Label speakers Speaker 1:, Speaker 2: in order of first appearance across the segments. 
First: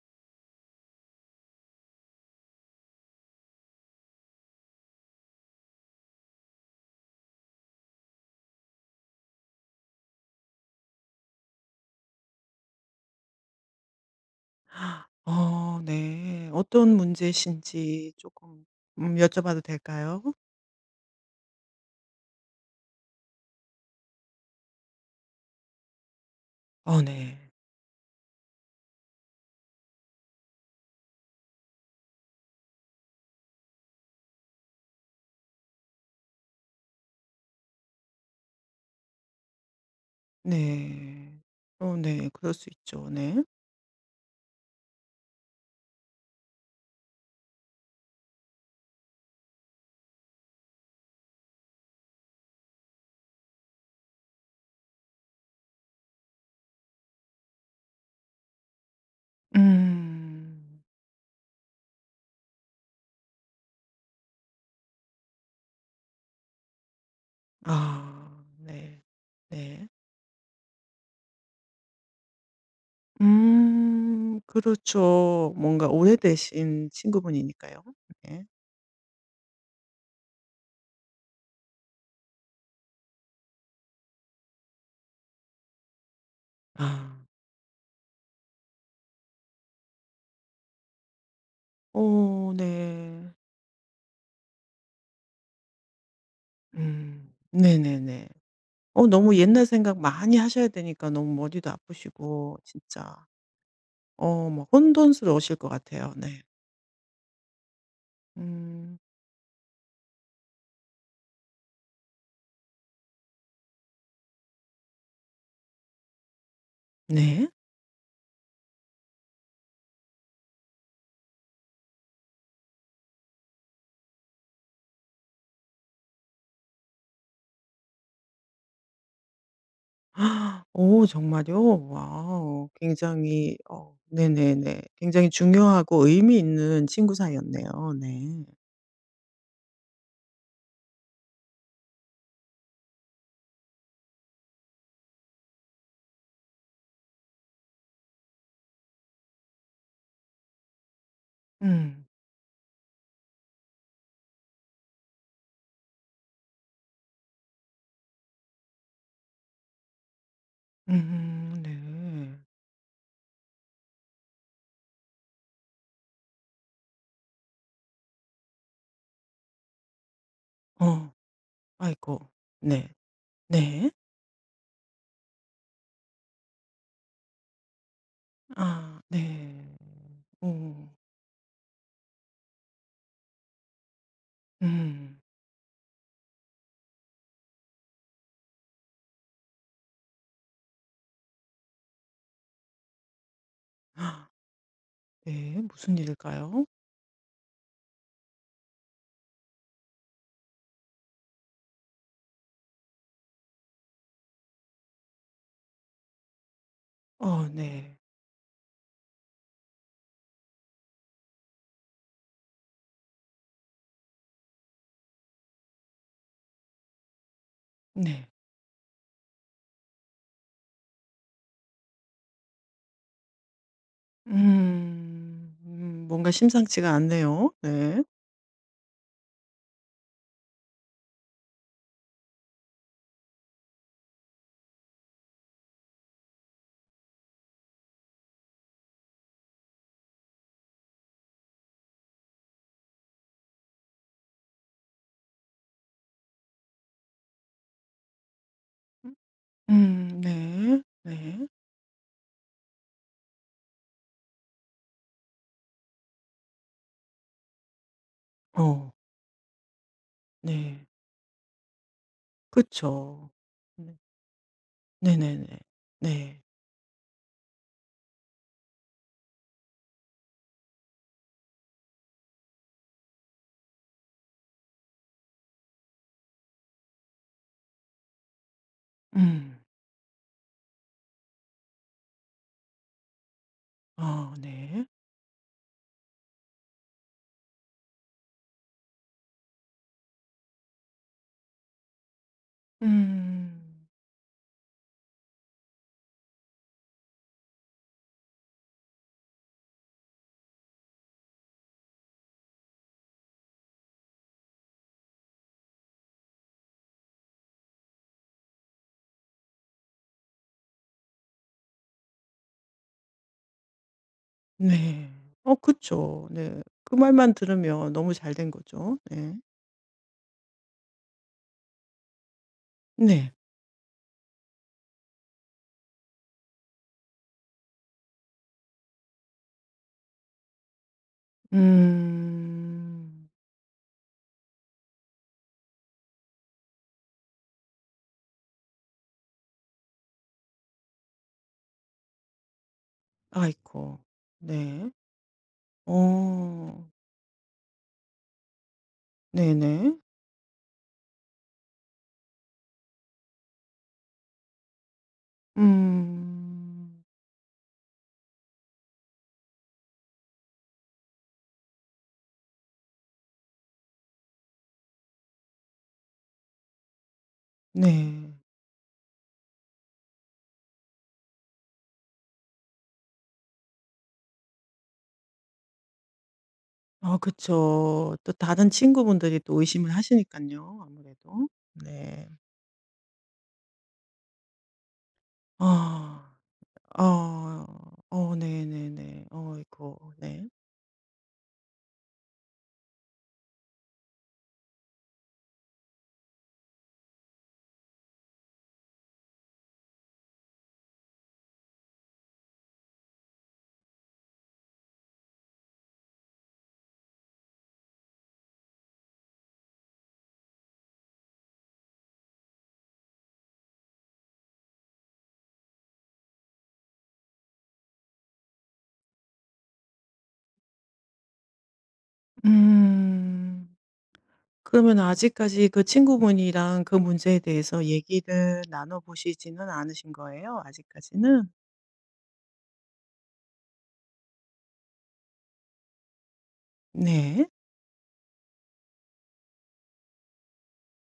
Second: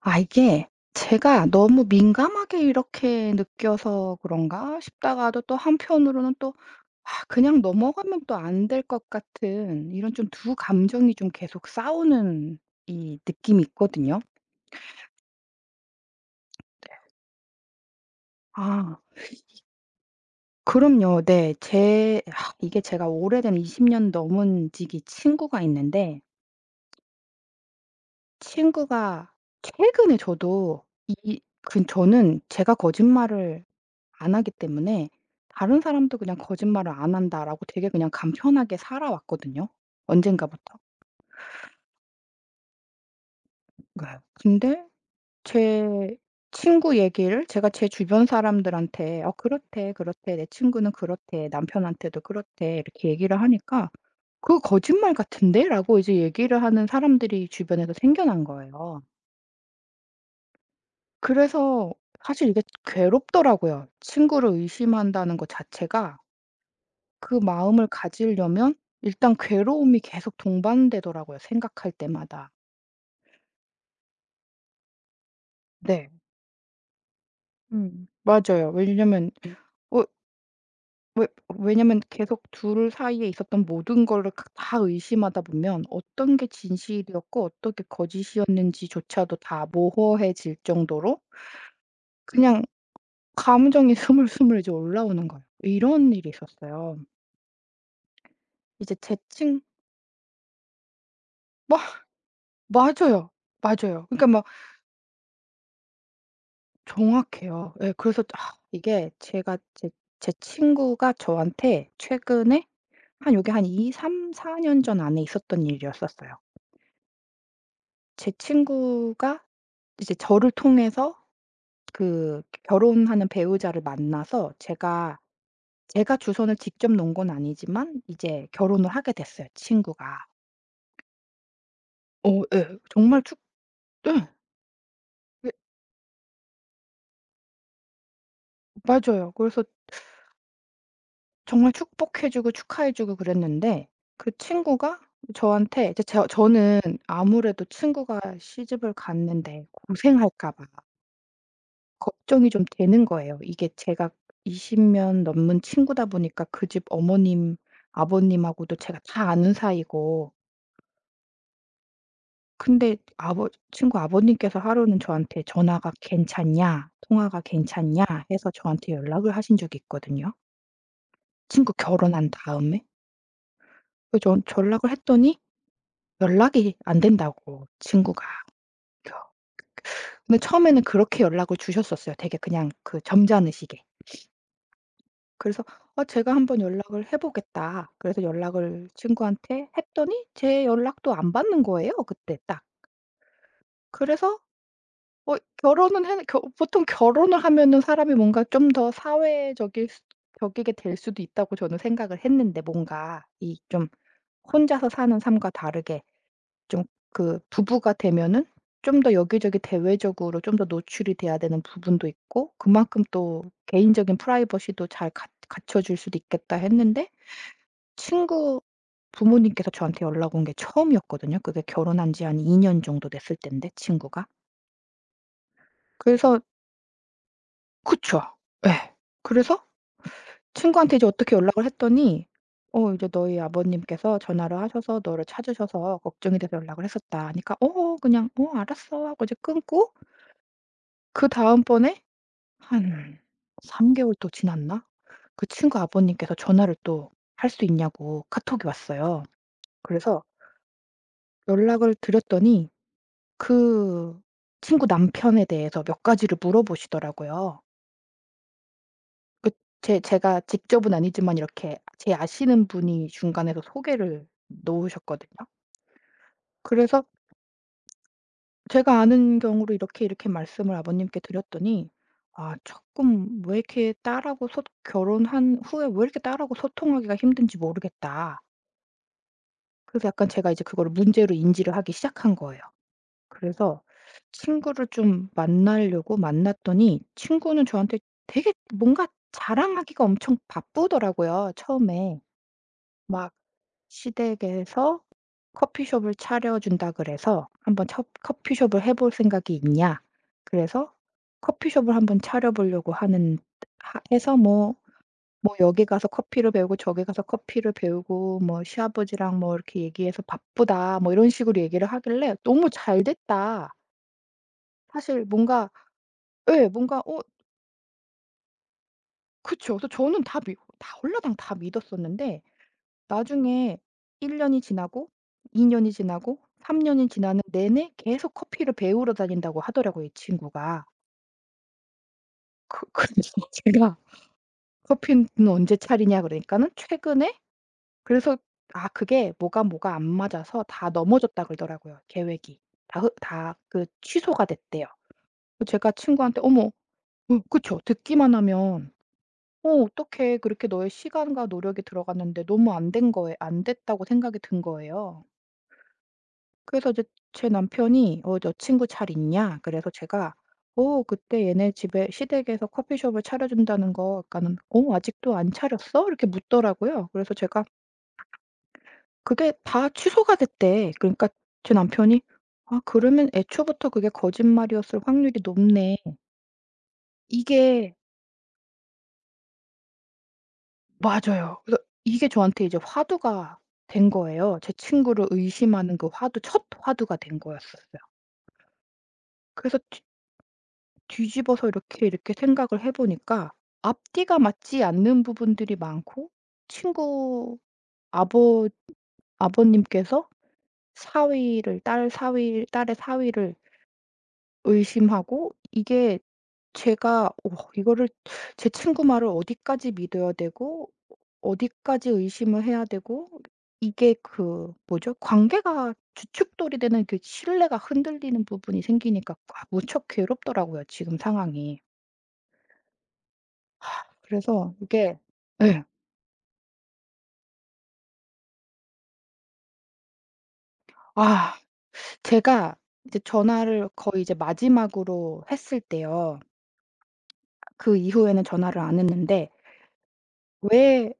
Speaker 1: 이게 제가 너무 민감하게 이렇게 느껴서 그런가 싶다가도 또 한편으로는 또 '아 그냥 넘어가면 또 안 될 것 같은' 이런 좀 두 감정이 좀 계속 싸우는 이 느낌이 있거든요.
Speaker 2: 어 네. 어떤 문제신지 조금
Speaker 1: 아
Speaker 2: 여쭤봐도 될까요?
Speaker 1: 그럼요. 네. 제 아 이게 제가 오래된 20년 넘은 지기 친구가 있는데,
Speaker 2: 어 네.
Speaker 1: 친구가 최근에 저도 이 그 저는 제가 거짓말을 안 하기 때문에 다른 사람도 그냥 "거짓말을 안 한다."라고 되게 그냥 간편하게 살아왔거든요, 언젠가부터.
Speaker 2: 네. 어 네. 그럴 수 있죠. 네.
Speaker 1: 네. 근데 제 친구 얘기를 제가 제 주변 사람들한테 "어 그렇대, 그렇대. 내 친구는 그렇대. 남편한테도 그렇대." 이렇게 얘기를 하니까 "그거 거짓말 같은데?"라고 이제 얘기를 하는 사람들이 주변에서 생겨난 거예요.
Speaker 2: 음.
Speaker 1: 그래서 사실 이게 괴롭더라고요. 친구를 의심한다는 것 자체가, 그 마음을
Speaker 2: 아
Speaker 1: 가지려면
Speaker 2: 네.
Speaker 1: 일단
Speaker 2: 네.
Speaker 1: 괴로움이 계속 동반되더라고요, 생각할 때마다.
Speaker 2: 그렇죠. 뭔가
Speaker 1: 네.
Speaker 2: 오래되신 친구분이니까요.
Speaker 1: 음.
Speaker 2: 네.
Speaker 1: 맞아요. 왜냐면 어 왜 왜냐면 계속 둘 사이에 있었던 모든 거를 각 다 의심하다 보면 어떤 게
Speaker 2: 아.
Speaker 1: 진실이었고 어떤 게 거짓이었는지조차도 다 모호해질 정도로
Speaker 2: 어
Speaker 1: 그냥
Speaker 2: 네.
Speaker 1: 감정이 스물스물 이제 올라오는 거예요. 이런 일이 있었어요.
Speaker 2: 음. 네네네.
Speaker 1: 이제
Speaker 2: 어
Speaker 1: 제
Speaker 2: 너무
Speaker 1: 친
Speaker 2: 옛날 생각 많이 하셔야 되니까 너무 머리도
Speaker 1: 마
Speaker 2: 아프시고 진짜
Speaker 1: 맞아요. 맞아요. 그러니까 막
Speaker 2: 어 막 혼돈스러우실 것 같아요. 네.
Speaker 1: 정확해요. 예, 그래서 아
Speaker 2: 음
Speaker 1: 이게 제가 제 친구가 저한테 최근에 한 2-3-4년 전 안에 있었던 일이었었어요.
Speaker 2: 네.
Speaker 1: 제 친구가 이제 저를 통해서 그 결혼하는 배우자를 만나서 제가 주선을 직접 놓은 건 아니지만 이제 결혼을 하게 됐어요, 친구가.
Speaker 2: 오, 정말요?
Speaker 1: 어
Speaker 2: 와우.
Speaker 1: 예. 정말 축
Speaker 2: 굉장히 어
Speaker 1: 예.
Speaker 2: 네네네. 굉장히
Speaker 1: 예,
Speaker 2: 중요하고 의미 있는 친구 사이였네요. 네.
Speaker 1: 맞아요. 그래서 정말 축복해 주고 축하해 주고 그랬는데 그 친구가 저한테 이제 저는 아무래도 친구가 시집을 갔는데 고생할까 봐
Speaker 2: 음.
Speaker 1: 걱정이 좀 되는 거예요. 이게 제가 20년 넘은 친구다 보니까 그 집 어머님, 아버님하고도 제가 다 아는 사이고.
Speaker 2: 네.
Speaker 1: 근데 아버 친구 아버님께서 하루는 저한테 "전화가 괜찮냐? 통화가 괜찮냐?" 해서 저한테 연락을 하신 적이 있거든요,
Speaker 2: 어
Speaker 1: 친구
Speaker 2: 아이고.
Speaker 1: 결혼한 다음에.
Speaker 2: 네. 네.
Speaker 1: 그래서 전 연락을 했더니 연락이 안 된다고, 친구가.
Speaker 2: 아 네.
Speaker 1: 근데
Speaker 2: 오
Speaker 1: 처음에는 그렇게 연락을 주셨었어요. 되게 그냥 그 점잖으시게.
Speaker 2: 음.
Speaker 1: 그래서 "아 제가 한번 연락을 해 보겠다." 그래서 연락을 친구한테 했더니 제 연락도 안 받는 거예요, 그때 딱.
Speaker 2: 아,
Speaker 1: 그래서
Speaker 2: 네. 무슨
Speaker 1: 결혼은 해 겨
Speaker 2: 일일까요?
Speaker 1: 보통 결혼을 하면은 사람이 뭔가 좀 더 사회적일 수 적이게 될 수도 있다고 저는 생각을 했는데, 뭔가 이 좀 혼자서 사는 삶과 다르게 좀 그
Speaker 2: 어
Speaker 1: 부부가
Speaker 2: 네.
Speaker 1: 되면은 좀 더 여기저기 대외적으로 좀 더 노출이 돼야 되는 부분도 있고 그만큼 또 개인적인 프라이버시도 잘 갖 갖춰 줄 수도 있겠다 했는데.
Speaker 2: 네.
Speaker 1: 친구 부모님께서 저한테 연락 온 게 처음이었거든요. 그게 결혼한 지 한 2년 정도 됐을 인데, 친구가.
Speaker 2: 음. 뭔가
Speaker 1: 그래서
Speaker 2: 심상치가 않네요. 네.
Speaker 1: 그쵸. 예. 그래서 친구한테 이제 어떻게 연락을 했더니 "어 이제 너희 아버님께서 전화를 하셔서 너를 찾으셔서 걱정이 돼서 연락을 했었다." 하니까 "어." 그냥 "어 알았어." 하고 이제 끊고. 그다음번에 한 3 개월 또 지났나? 그 친구 아버님께서 전화를 또 할 수 있냐고 카톡이 왔어요. 그래서
Speaker 2: 네. 네.
Speaker 1: 연락을 드렸더니 그 친구 남편에 대해서 몇 가지를 물어보시더라고요.
Speaker 2: 어
Speaker 1: 그, 제 제가
Speaker 2: 네.
Speaker 1: 직접은 아니지만 이렇게 제 아시는 분이
Speaker 2: 그쵸.
Speaker 1: 중간에서
Speaker 2: 네.
Speaker 1: 소개를 놓으셨거든요.
Speaker 2: 네네네. 네.
Speaker 1: 그래서 제가 아는 경우로 이렇게 이렇게 말씀을 아버님께 드렸더니, "아 조금 왜 이렇게 딸하고 소 결혼한 후에 왜 이렇게 딸하고 소통하기가 힘든지 모르겠다."
Speaker 2: 음.
Speaker 1: 그래서 약간 제가 이제 그거를 문제로 인지를 하기 시작한 거예요. 그래서
Speaker 2: 아
Speaker 1: 친구를
Speaker 2: 네.
Speaker 1: 좀 만나려고 만났더니 친구는 저한테 되게 뭔가 자랑하기가 엄청 바쁘더라고요, 처음에. 막
Speaker 2: 음.
Speaker 1: 시댁에서 커피숍을 차려준다 그래서 "한번 첫 커피숍을 해볼 생각이 있냐?" 그래서 커피숍을 한번 차려보려고 하는 하 해서 뭐 여기 가서 커피를 배우고 저기 가서 커피를 배우고 뭐 "시아버지랑 뭐 이렇게 얘기해서 바쁘다." 뭐 이런 식으로 얘기를 하길래 너무 잘 됐다.
Speaker 2: 네.
Speaker 1: 사실
Speaker 2: 어
Speaker 1: 뭔가
Speaker 2: 그쵸. 네.
Speaker 1: 예,
Speaker 2: 그
Speaker 1: 뭔가 어
Speaker 2: 말만 들으면 너무 잘된 거죠. 네.
Speaker 1: 그쵸. 그래서 저는 다 홀라당 다 믿었었는데,
Speaker 2: 네.
Speaker 1: 나중에 1 년이 지나고 2 년이 지나고 3 년이 지나는 내내 계속 커피를 배우러 다닌다고 하더라고요, 이 친구가. 그래서
Speaker 2: 음.
Speaker 1: 제가 "커피는 언제 차리냐?" 그러니까는 "최근에." 그래서 아 그게 뭐가 안 맞아서 다 넘어졌다 그러더라고요, 계획이. 다다그
Speaker 2: 아이코.
Speaker 1: 취소가 됐대요.
Speaker 2: 네.
Speaker 1: 그 제가 친구한테 "어머."
Speaker 2: 어.
Speaker 1: 그쵸. 듣기만 하면 '어 어
Speaker 2: 네네.
Speaker 1: 떻게 그렇게 너의 시간과 노력이 들어갔는데 너무 안 됐다.'고 생각이 든 거예요. 그래서 이제
Speaker 2: 음.
Speaker 1: 제 남편이 "어 너 친구 잘 있냐?" 그래서 제가 "어 그때 얘네 집에 시댁에서 커피숍을 차려준다는 거" 그러니까는 "어 아직도 안 차렸어?" 이렇게 묻더라고요. 그래서 제가
Speaker 2: 네.
Speaker 1: "그게 다 취소가 됐대." 그러니까 제 남편이 "아 그러면 애초부터 그게 거짓말이었을 확률이 높네."
Speaker 2: 아
Speaker 1: 이게
Speaker 2: 그쵸. 또 다른 친구분들이 또 의심을 하시니까요 아무래도.
Speaker 1: 맞아요. 그래서 이게
Speaker 2: 네.
Speaker 1: 저한테 이제 화두가 된 거예요. 제 친구를 의심하는, 그
Speaker 2: 아.
Speaker 1: 화두 첫 화두가 된
Speaker 2: 어.
Speaker 1: 거였었어요.
Speaker 2: 어 네네네.
Speaker 1: 그래서
Speaker 2: 어이고 네.
Speaker 1: 뒤집어서 이렇게 이렇게 생각을 해 보니까 앞뒤가 맞지 않는 부분들이 많고, 친구 아버 아버님께서 사위를 딸 사위 딸의 사위를 의심하고, 이게 제가 어 이거를 제 친구 말을 어디까지 믿어야 되고 어디까지 의심을 해야 되고, 이게 그 뭐죠? 관계가 주춧돌이 되는 그 신뢰가 흔들리는 부분이 생기니까 꽉 무척 괴롭더라고요, 지금 상황이.
Speaker 2: 음.
Speaker 1: 그래서
Speaker 2: 그러면
Speaker 1: 이게
Speaker 2: 아직까지 그
Speaker 1: 예.
Speaker 2: 친구분이랑 그 문제에 대해서 얘기를 나눠 보시지는 않으신 거예요? 아직까지는?
Speaker 1: 아 제가 이제 전화를 거의 이제 마지막으로 했을 때요.
Speaker 2: 네.
Speaker 1: 그 이후에는 전화를 안 했는데 "왜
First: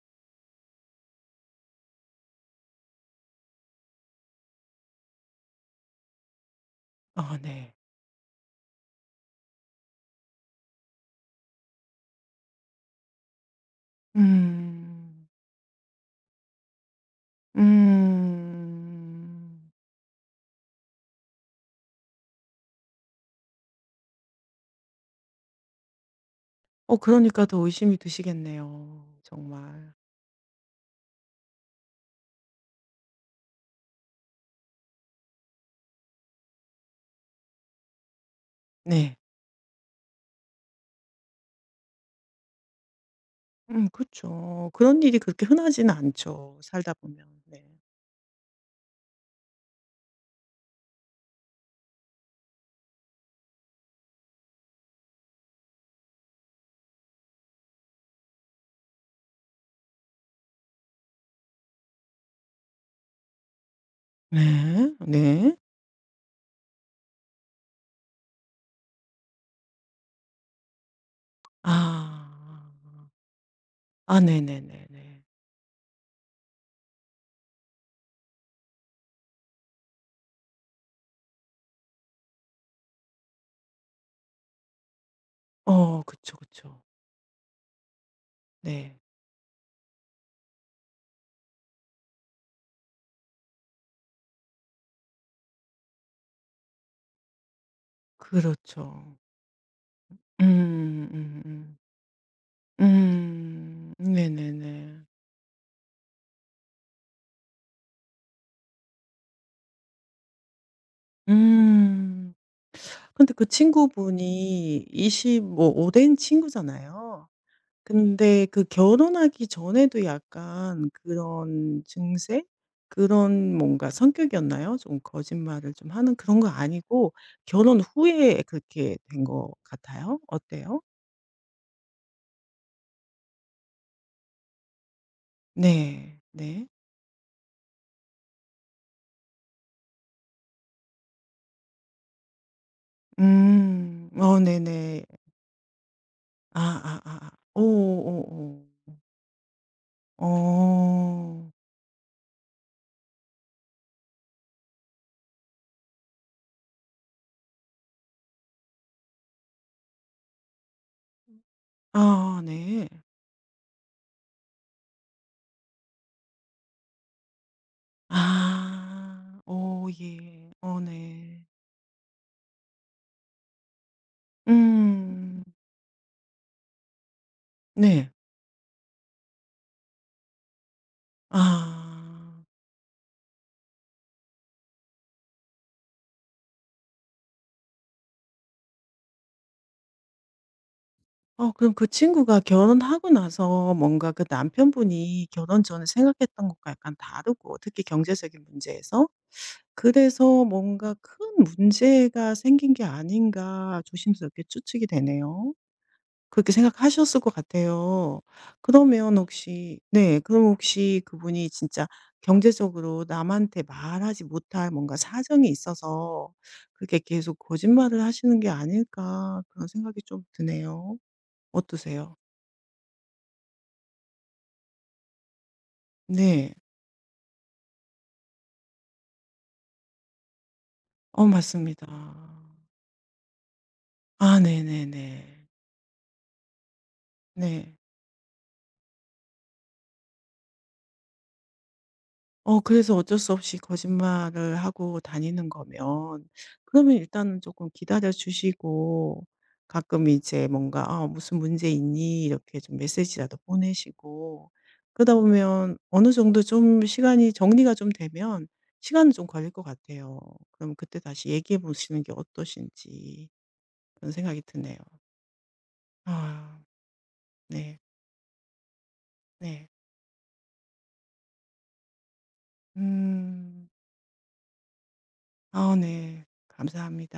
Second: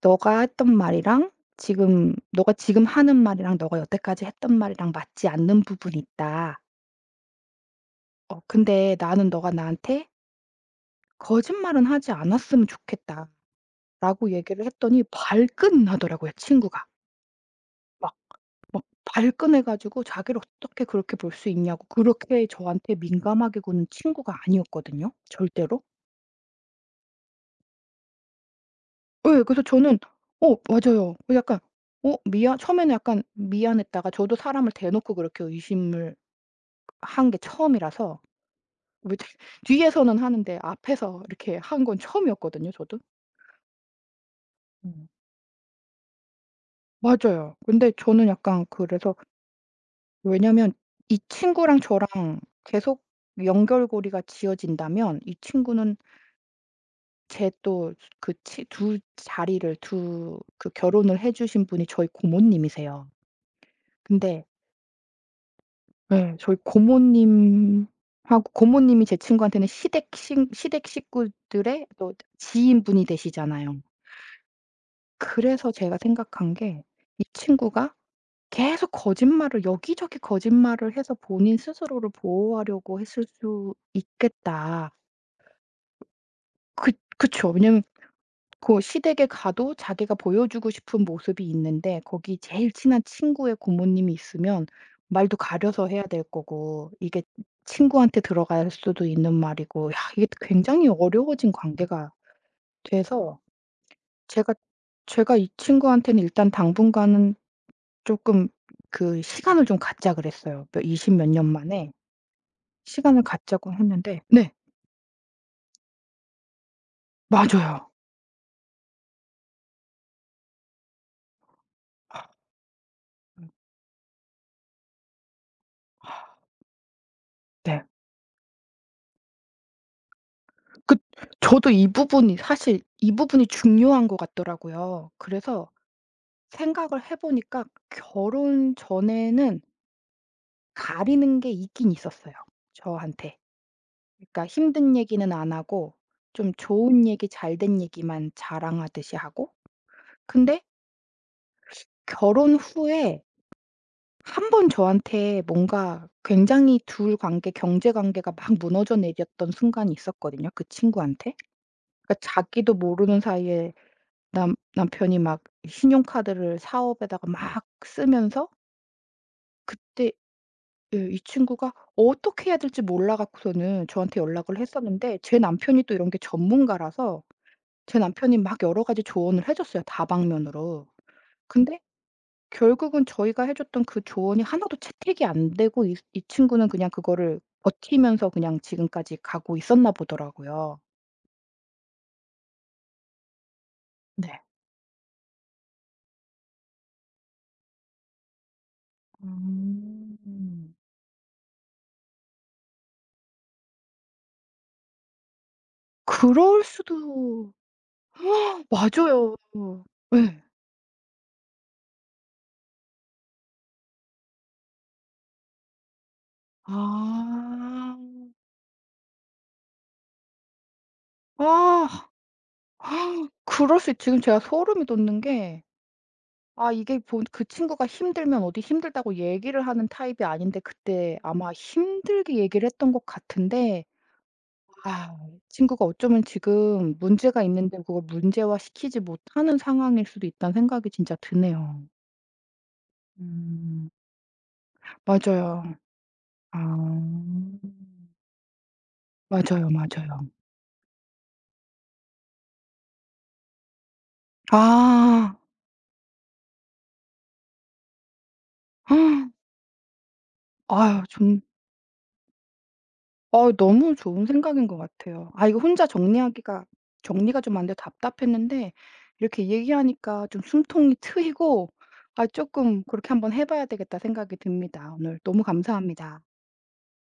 Speaker 1: 너가 했던 말이랑 지금 너가 지금 하는 말이랑 너가 여태까지 했던 말이랑 맞지 않는 부분이 있다.
Speaker 2: 어, 네.
Speaker 1: 어, 근데 나는 너가 나한테 거짓말은 하지 않았으면 좋겠다."라고 얘기를 했더니
Speaker 2: 음.
Speaker 1: 발끈 나더라고요, 친구가. 막 막
Speaker 2: 음.
Speaker 1: 발끈해 가지고 자기를 어떻게 그렇게 볼 수 있냐고. 그렇게 저한테 민감하게 구는 친구가 아니었거든요, 절대로.
Speaker 2: 어 그러니까 더 의심이 드시겠네요
Speaker 1: 예. 그래서
Speaker 2: 정말.
Speaker 1: 저는 맞아요. 그 약간 어 미안 처음에는 약간 미안했다가 저도 사람을 대놓고 그렇게 의심을 한 게 처음이라서 왜
Speaker 2: 네.
Speaker 1: 뒤에서는 하는데 앞에서 이렇게 한 건 처음이었거든요, 저도.
Speaker 2: 그죠 그런
Speaker 1: 음.
Speaker 2: 일이 그렇게 흔하지는 않죠 살다 보면.
Speaker 1: 맞아요.
Speaker 2: 네.
Speaker 1: 근데 저는 약간 그래서 왜냐면 이 친구랑 저랑 계속 연결고리가 지어진다면 이 친구는 제 또 그 치 두 자리를 두 그 결혼을 해 주신 분이 저희 고모님이세요. 근데
Speaker 2: 네. 네.
Speaker 1: 예, 저희 고모님하고 고모님이 제 친구한테는 시댁 식구들의 또
Speaker 2: 아.
Speaker 1: 지인분이 되시잖아요.
Speaker 2: 아 네네네네.
Speaker 1: 그래서 제가 생각한 게 이 친구가 계속 거짓말을 여기저기 거짓말을 해서 본인 스스로를 보호하려고 했을 수 있겠다.
Speaker 2: 어 그쵸, 그쵸.
Speaker 1: 그 그쵸. 왜냐면 그
Speaker 2: 네.
Speaker 1: 시댁에 가도 자기가 보여주고 싶은 모습이 있는데 거기 제일 친한 친구의 고모님이 있으면 말도 가려서 해야 될 거고 이게 친구한테 들어갈 수도
Speaker 2: 그렇죠.
Speaker 1: 있는 말이고, 야 이게 굉장히 어려워진
Speaker 2: 음.
Speaker 1: 관계가 돼서 제가
Speaker 2: 네네네.
Speaker 1: 제가 이 친구한테는 일단 당분간은 조금 그 시간을 좀 갖자 그랬어요. 몇 20몇 년 만에
Speaker 2: 음.
Speaker 1: 시간을
Speaker 2: 근데 그
Speaker 1: 갖자고 했는데. 네,
Speaker 2: 친구분이 25 된 친구잖아요.
Speaker 1: 맞아요.
Speaker 2: 근데 그 결혼하기 전에도 약간 그런 증세?
Speaker 1: 음
Speaker 2: 그런 뭔가 성격이었나요? 좀 거짓말을 좀 하는 그런 거 아니고 결혼
Speaker 1: 네.
Speaker 2: 후에 그렇게 된 것 같아요? 어때요?
Speaker 1: 그 저도 이 부분이 사실 이 부분이 중요한 것 같더라고요. 그래서
Speaker 2: 네. 네.
Speaker 1: 생각을 해 보니까 결혼 전에는 가리는 게 있긴 있었어요, 저한테.
Speaker 2: 음. 어
Speaker 1: 그러니까 힘든
Speaker 2: 네네.
Speaker 1: 얘기는 안 하고 좀
Speaker 2: 아 아
Speaker 1: 좋은 얘기,
Speaker 2: 아
Speaker 1: 잘 된 얘기만
Speaker 2: 오오오오.
Speaker 1: 자랑하듯이 하고. 근데
Speaker 2: 어.
Speaker 1: 결혼 후에 한 번 저한테 뭔가 굉장히 둘 관계 경제 관계가 막 무너져 내렸던 순간이 있었거든요, 그 친구한테. 그러니까
Speaker 2: 아
Speaker 1: 자기도
Speaker 2: 네.
Speaker 1: 모르는 사이에 남 남편이 막 신용카드를 사업에다가 막 쓰면서
Speaker 2: 아. 오,
Speaker 1: 그때,
Speaker 2: 예. 어
Speaker 1: 예, 이
Speaker 2: 네.
Speaker 1: 친구가 어떻게 해야 될지 몰라 갖고서는 저한테 연락을 했었는데 제
Speaker 2: 음.
Speaker 1: 남편이 또 이런 게 전문가라서 제
Speaker 2: 네.
Speaker 1: 남편이 막 여러 가지 조언을 해 줬어요, 다방면으로. 근데
Speaker 2: 아.
Speaker 1: 결국은 저희가 해 줬던 그 조언이 하나도 채택이 안 되고 이 친구는 그냥 그거를 버티면서 그냥 지금까지 가고 있었나 보더라고요.
Speaker 2: 어 그럼 그 친구가 결혼하고 나서 뭔가 그
Speaker 1: 네.
Speaker 2: 남편분이 결혼 전에 생각했던 것과 약간 다르고 특히 경제적인 문제에서 그래서
Speaker 1: 음.
Speaker 2: 뭔가 '큰 문제가 생긴 게 아닌가.' 조심스럽게 추측이 되네요. 그렇게
Speaker 1: 그럴
Speaker 2: 생각하셨을 것
Speaker 1: 수도
Speaker 2: 같아요. 그러면
Speaker 1: 맞아요.
Speaker 2: 혹시 네.
Speaker 1: 예.
Speaker 2: 그럼 혹시 그분이 진짜 경제적으로 남한테 말하지 못할 뭔가 사정이 있어서 그렇게 계속
Speaker 1: 아.
Speaker 2: 거짓말을 하시는 게 아닐까 그런 생각이 좀 드네요.
Speaker 1: 아.
Speaker 2: 어떠세요?
Speaker 1: 그럴 수 있 지금 제가 소름이 돋는 게
Speaker 2: 네.
Speaker 1: 아 이게 본 그 친구가 힘들면 어디 힘들다고 얘기를 하는 타입이 아닌데 그때
Speaker 2: 어
Speaker 1: 아마
Speaker 2: 맞습니다.
Speaker 1: 힘들게 얘기를 했던 것 같은데,
Speaker 2: 아 네네네.
Speaker 1: 아, 친구가 어쩌면 지금 문제가
Speaker 2: 네.
Speaker 1: 있는데 그걸 문제화시키지 못하는 상황일 수도 있다는 생각이 진짜 드네요.
Speaker 2: 어 그래서 어쩔 수 없이
Speaker 1: 음.
Speaker 2: 거짓말을 하고 다니는
Speaker 1: 맞아요.
Speaker 2: 거면 그러면
Speaker 1: 아.
Speaker 2: 일단은 조금 기다려 주시고
Speaker 1: 맞아요,
Speaker 2: 가끔
Speaker 1: 맞아요.
Speaker 2: 이제 뭔가 "아 무슨 문제 있니?" 이렇게 좀 메시지라도 보내시고 그러다
Speaker 1: 아.
Speaker 2: 보면 어느 정도 좀 시간이 정리가 좀 되면 시간은 좀 걸릴 것 같아요. 그럼 그때
Speaker 1: 아유
Speaker 2: 다시
Speaker 1: 좀
Speaker 2: 얘기해 보시는 게 어떠신지
Speaker 1: 너무
Speaker 2: 그런
Speaker 1: 좋은
Speaker 2: 생각이
Speaker 1: 생각인
Speaker 2: 드네요.
Speaker 1: 것 같아요. 아 이거 혼자
Speaker 2: 아
Speaker 1: 정리하기가 정리가 좀 안 돼서
Speaker 2: 네.
Speaker 1: 답답했는데 이렇게
Speaker 2: 네.
Speaker 1: 얘기하니까 좀 숨통이 트이고, 아 조금 '그렇게 한번 해 봐야
Speaker 2: 음.
Speaker 1: 되겠다.' 생각이 듭니다. 오늘 너무
Speaker 2: 아
Speaker 1: 감사합니다.
Speaker 2: 네. 감사합니다.